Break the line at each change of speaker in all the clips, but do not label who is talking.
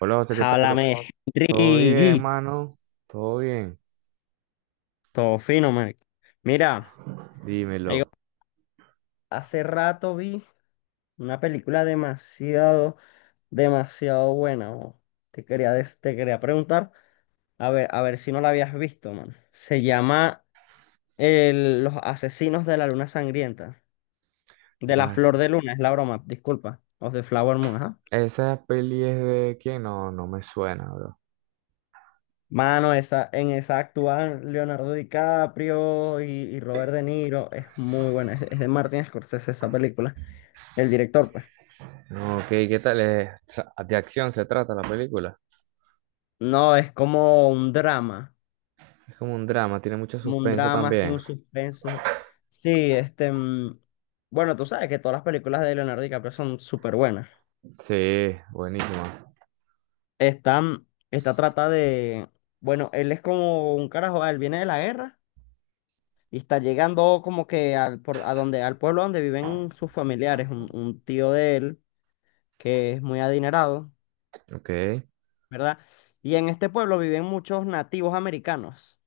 Hola José, ¿qué tal?
Háblame.
¿Todo bien,
Riguito,
mano? ¿Todo bien?
fino, marico. Mira,
Dímelo.
ahí- hace rato vi una película demasiado, demasiado buena. Mo. Te quería preguntar, a ver si no la habías visto, man. Se llama Los Asesinos de la Luna Sangrienta. De
Lo
la
hace.
Flor de Luna, es la broma, disculpa. Of the Flower Moon, ajá.
¿Esa peli es de quién? No, no me suena, bro.
Mano, esa, en esa actúan Leonardo DiCaprio y Robert De Niro. Es muy buena. Es de Martin Scorsese esa película. El director, pues.
No, ok, ¿qué tal? De acción se trata la película.
No, es como un drama,
Es como un drama, tiene mucho
como un
suspenso
drama, así
también.
un suspenso. Sí, este, bueno, tú sabes que todas las películas de Leonardo DiCaprio son súper buenas.
Sí, buenísima.
Esta, mm, esta trata de, bueno, él es como un carajo, él viene de la guerra y está llegando como que al pueblo donde viven sus familiares, un tío de él que es muy adinerado,
Ok.
¿verdad? Y en este pueblo viven muchos nativos americanos.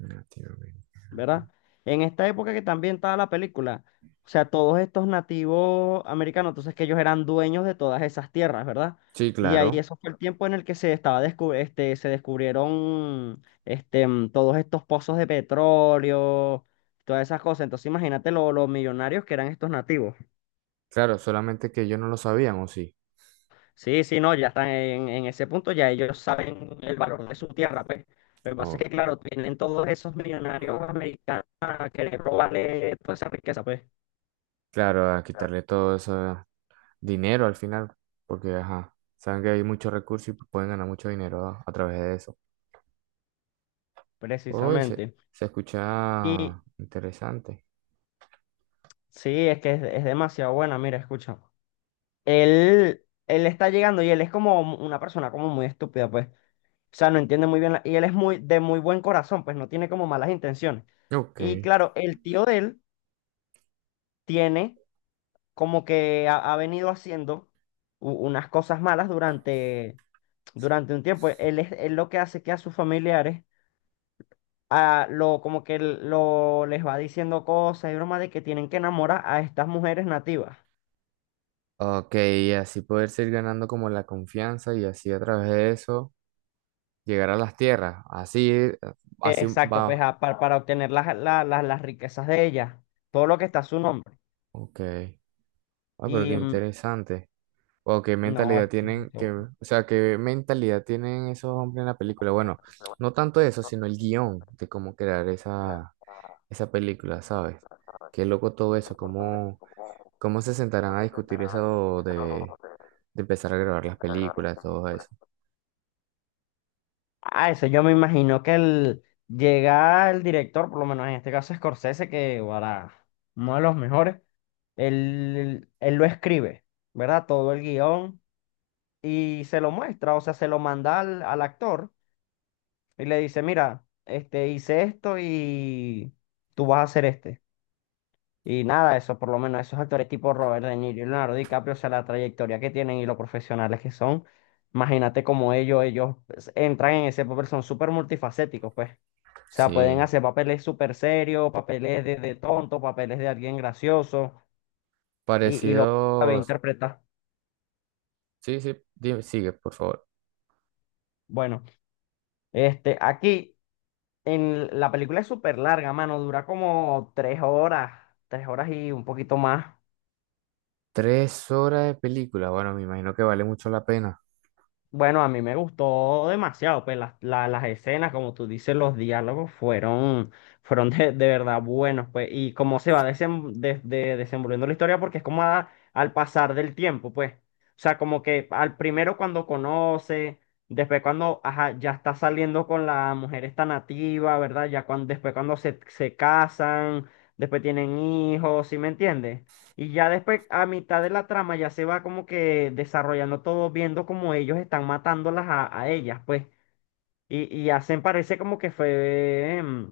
Latinoamérica.
¿Verdad? En esta época que también estaba la película, o sea, todos estos nativos americanos, entonces que ellos eran dueños de todas esas tierras, ¿verdad?
Sí,
Y ahí
claro.
eso fue el tiempo en el que se estaba se descubrieron todos estos pozos de petróleo, todas esas cosas. Entonces imagínate los millonarios que eran estos nativos.
Claro, solamente que yo no lo sabían, ¿o sí?
Sí, sí, no, ya están en ese punto, ya ellos saben el valor de su tierra, pues. Lo que pasa es
Oh,
que, claro, tienen todos esos millonarios americanos a querer robarle toda esa riqueza, pues.
claro, a quitarle todo eso, dinero al final, porque ajá, saben que hay muchos recursos y pueden ganar mucho dinero a través de eso. Uy, se,
Precisamente.
se
Y
escucha interesante.
sí, es que es demasiado buena. Mira, escucha. Él está llegando y él es como una persona como muy estúpida, pues. O sea, no entiende muy bien. Y él es muy de muy buen corazón, pues no tiene como malas intenciones.
Ok.
Y claro, el tío de él tiene como que ha venido haciendo unas cosas malas durante un tiempo. Él es él lo que hace que a sus familiares a lo como que lo les va diciendo cosas y bromas de que tienen que enamorar a estas mujeres nativas.
Ok, y así poder seguir ganando como la confianza y así a través de eso llegar a las tierras.
Eh,
Así
Exacto, pues
va.
para obtener las riquezas de ella, todo lo que está a su nombre.
Ok. Ah, pero qué
Y
interesante. O qué
no, es
mentalidad
que es
tienen, que,
demasiado bueno.
o sea, qué mentalidad tienen esos hombres en la película. Bueno, no tanto eso, sino el guión de cómo crear esa, película, ¿sabes? Qué loco todo eso, cómo se sentarán a discutir eso de empezar a grabar las películas, todo eso.
Ah, eso yo me imagino que llega el director, por lo menos en este caso Scorsese, que para uno de los mejores, él lo escribe, ¿verdad? Todo el guión y se lo muestra, o sea, se lo manda al actor y le dice, mira, este, hice esto y tú vas a hacer este. Y nada, eso por lo menos, esos actores tipo Robert De Niro y Leonardo DiCaprio, o sea, la trayectoria que tienen y lo profesionales que son, imagínate como ellos pues, entran en ese papel, son súper multifacéticos, pues. O sea, pueden
Sí,
hacer papeles súper serios, papeles de tonto, papeles de alguien gracioso, y lo sabe
parecidos.
interpretar.
Sí, sí, dime, sigue, por favor.
Bueno, este, aquí en la película es súper larga, mano, dura como 3 horas, 3 horas y un poquito más.
3 horas de película, bueno, me imagino que vale mucho la pena.
Bueno, a mí me gustó demasiado, pues las escenas, como tú dices, los diálogos fueron de verdad buenos, pues, y cómo se va desenvolviendo la historia, porque es como al pasar del tiempo, pues, o sea, como que al primero cuando conoce, después cuando, ajá, ya está saliendo con la mujer esta nativa, ¿verdad? Después cuando se casan, después tienen hijos, ¿sí me entiendes? Y ya después, a mitad de la trama, ya se va como que desarrollando todo, viendo como ellos están matándolas a ellas, pues. Y hacen, parece como que fue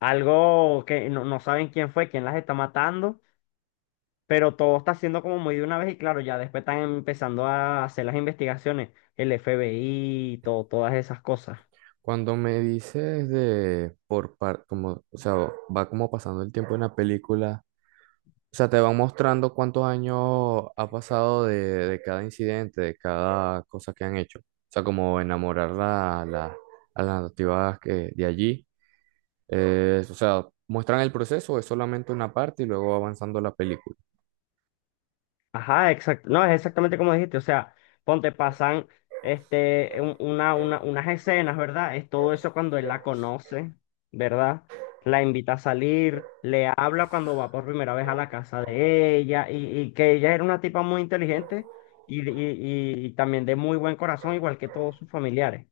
algo que no saben quién fue, quién las está matando, pero todo está siendo como muy de una vez y claro, ya después están empezando a hacer las investigaciones, el FBI, todo, todas esas cosas.
Cuando me dices de por par, como, o sea, va como pasando el tiempo en la película. O sea, te van mostrando cuántos años ha pasado de cada incidente, de cada cosa que han hecho. O sea, como enamorar a las nativas que, de allí. O sea, muestran el proceso, es solamente una parte y luego va avanzando la película.
Ajá, exacto. No, es exactamente como dijiste. O sea, ponte, pasan este, unas escenas, ¿verdad? Es todo eso cuando él la conoce, ¿verdad? La invita a salir, le habla cuando va por primera vez a la casa de ella y que ella era una tipa muy inteligente y también de muy buen corazón, igual que todos sus familiares.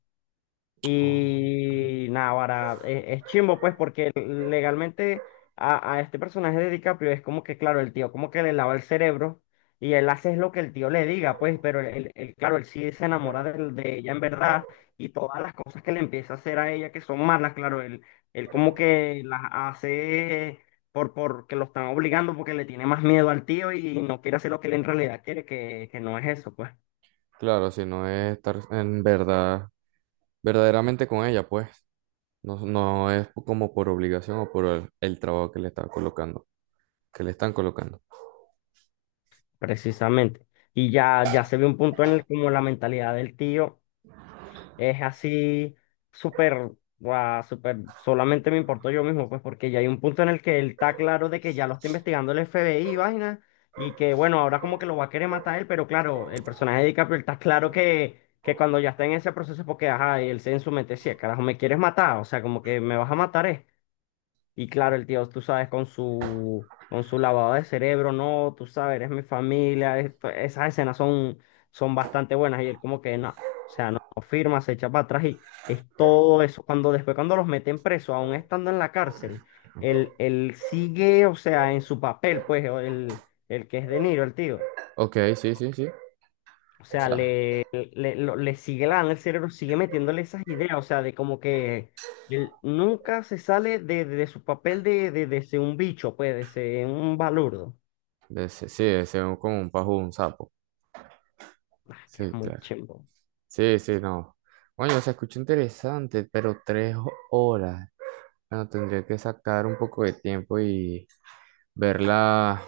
Oh,
Y nada, ahora es, chimbo, pues, porque legalmente a este personaje de DiCaprio es como que, claro, el tío como que le lava el cerebro y él hace es lo que el tío le diga, pues, pero claro, él sí se enamora de ella en verdad y todas las cosas que le empieza a hacer a ella que son malas, claro, él como que las hace porque lo están obligando, porque le tiene más miedo al tío y no quiere hacer lo que él en realidad quiere, que no es eso, pues.
claro, si no es estar en verdad, verdaderamente con ella, pues. No, no es como por obligación o por el trabajo que le está colocando, que le están colocando.
Precisamente. Y ya se ve un punto en el como la mentalidad del tío es así súper, guau, súper, solamente me importo yo mismo, pues porque ya hay un punto en el que él está claro de que ya lo está investigando el FBI y vaina, y que bueno, ahora como que lo va a querer matar él, pero claro, el personaje de DiCaprio está claro que cuando ya está en ese proceso, es porque ajá, y él se en su mente decía, carajo, me quieres matar, o sea, como que me vas a matar. Y claro, el tío, tú sabes, con su lavado de cerebro, no, tú sabes, eres mi familia. Pues, esas escenas son bastante buenas. Y él como que no, o sea, no firma, se echa para atrás y es todo eso. Cuando Después cuando los meten preso, aún estando en la cárcel, él sigue, o sea, en su papel, pues, o el que es De Niro, el tío.
Ok, sí, sí, sí.
O
O
sea,
sea,
le sigue lavando el cerebro, sigue metiéndole esas ideas, o sea, de como que él nunca se sale de su papel de ser un bicho, pues, de ser un balurdo.
sí, sí, es como un pajo, un sapo.
Ah, que es
Sí,
muy
claro.
chimbo.
Sí, sí, no. Bueno, se escucha interesante, pero tres horas. Bueno, tendría que sacar un poco de tiempo y verla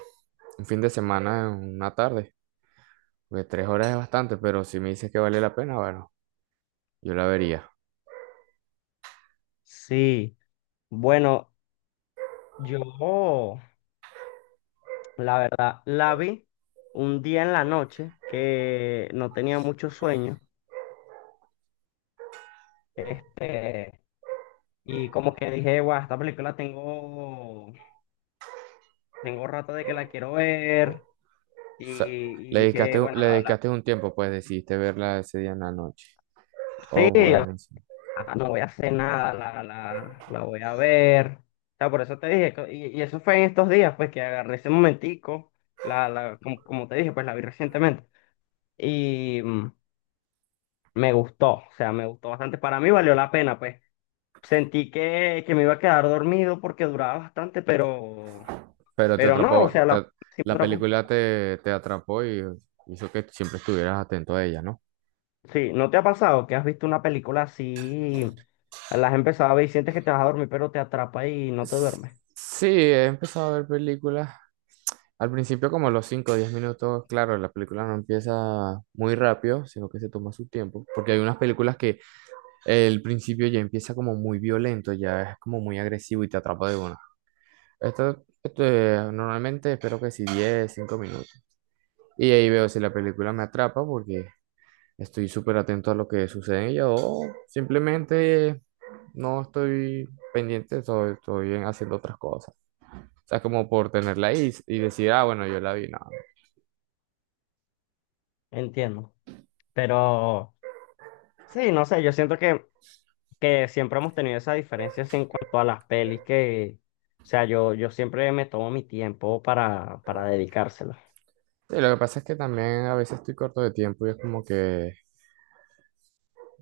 un fin de semana, en una tarde. Porque 3 horas es bastante, pero si me dices que vale la pena, bueno, yo la vería.
Sí, bueno, yo, la verdad, la vi un día en la noche que no tenía mucho sueño, este, y como que dije, guau, esta película tengo rato de que la quiero ver. Y,
O sea,
y
le
dije,
dedicaste,
bueno,
le dedicaste un tiempo, pues decidiste verla ese día en la noche.
sí,
Oh,
o sea,
bueno.
no voy a hacer nada, la voy a ver. O sea, por eso te dije, y eso fue en estos días, pues que agarré ese momentico, como te dije, pues la vi recientemente. Y me gustó, o sea, me gustó bastante. Para mí valió la pena, pues. Sentí que me iba a quedar dormido porque duraba bastante, pero,
Pero te
pero no, o
atrapó,
sea, sí, me
la
atrapó.
película te atrapó y hizo que siempre estuvieras atento a ella, ¿no?
Sí, ¿no te ha pasado que has visto una película así, la has empezado a ver y sientes que te vas a dormir, pero te atrapa y no te
S-
duermes?
Sí, he empezado a ver películas. Al principio, como los 5, o 10 minutos, claro, la película no empieza muy rápido, sino que se toma su tiempo, porque hay unas películas que el principio ya empieza como muy violento, ya es como muy agresivo y te atrapa de una. Normalmente espero que sí 10, 5 minutos. Y ahí veo si la película me atrapa porque estoy súper atento a lo que sucede en ella o simplemente no estoy pendiente, estoy haciendo otras cosas. O sea, como por tenerla ahí y, decir, ah, bueno, yo la vi, no.
Entiendo. Pero sí, no sé, yo siento que siempre hemos tenido esa diferencia así en cuanto a las pelis que, o sea, yo siempre me tomo mi tiempo para dedicárselo.
Sí, lo que pasa es que también a veces estoy corto de tiempo y es como que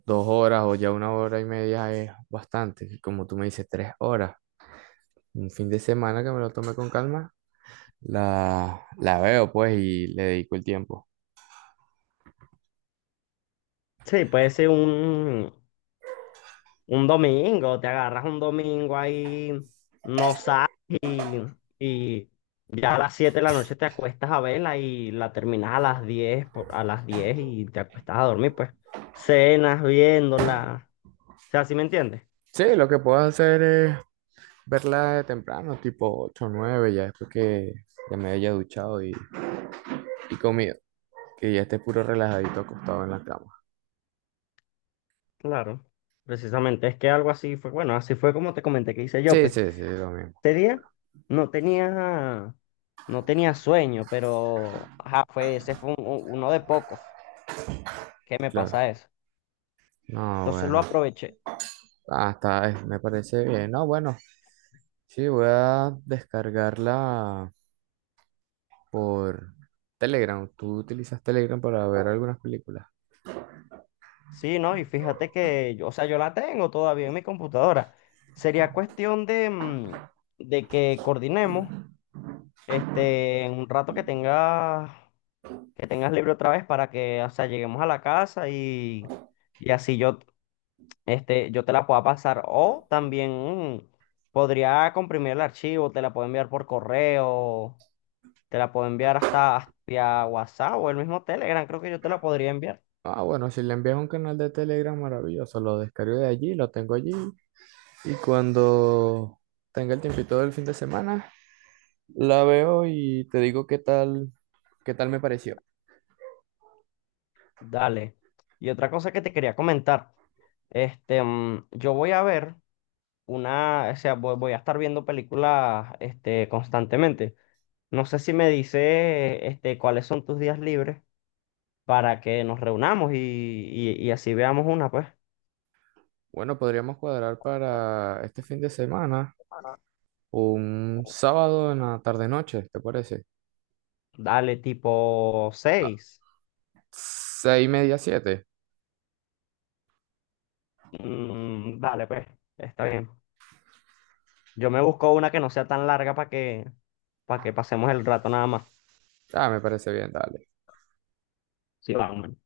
2 horas o ya 1 hora y media es bastante. Y como tú me dices, 3 horas. Un fin de semana que me lo tome con calma, la veo pues y le dedico el tiempo.
Sí, puede ser un domingo, te agarras un domingo ahí, no sales y, y ya a las 7 de la noche te acuestas a verla y la terminas a las diez y te acuestas a dormir, pues. Cenas viéndola, o sea, ¿sí me entiendes?
Sí, lo que puedo hacer es verla de temprano, tipo 8 o 9, ya después que ya me haya duchado y comido, que ya esté puro relajadito acostado en la cama.
Claro, precisamente, es que algo así fue, bueno, así fue como te comenté que hice yo,
Sí,
pues,
sí, sí, lo mismo,
ese día no tenía, no tenía sueño, pero, ajá, ese fue uno de pocos que me
claro.
pasa eso.
No,
Entonces lo
bueno,
aproveché.
ah, está, me parece bien. No, bueno, sí, voy a descargarla por Telegram. ¿Tú utilizas Telegram para ver algunas películas?
Sí, ¿no? Y fíjate que, yo, o sea, yo la tengo todavía en mi computadora. Sería cuestión de que coordinemos, este, en un rato que tengas, libre otra vez para que, o sea, lleguemos a la casa y... Y así yo te la pueda pasar. O también mm, podría comprimir el archivo, te la puedo enviar por correo, te la puedo enviar hasta vía WhatsApp o el mismo Telegram, creo que yo te la podría enviar.
Ah, bueno, si le envías un canal de Telegram, maravilloso. Lo descargo de allí, lo tengo allí. Y cuando tenga el tiempito del fin de semana, la veo y te digo qué tal me pareció.
Dale. Y otra cosa que te quería comentar, este, yo voy a ver una, o sea, voy a estar viendo películas, este, constantemente. No sé si me dice, este, cuáles son tus días libres para que nos reunamos y así veamos una, pues.
Bueno, podríamos cuadrar para este fin de semana un sábado en la tarde-noche, ¿te parece?
Dale, tipo
Ah,
6,
6:30, siete.
Dale, pues, está bien. Yo me busco una que no sea tan larga para que pasemos el rato nada más.
Ah, me parece bien, dale.
Sí, vamos.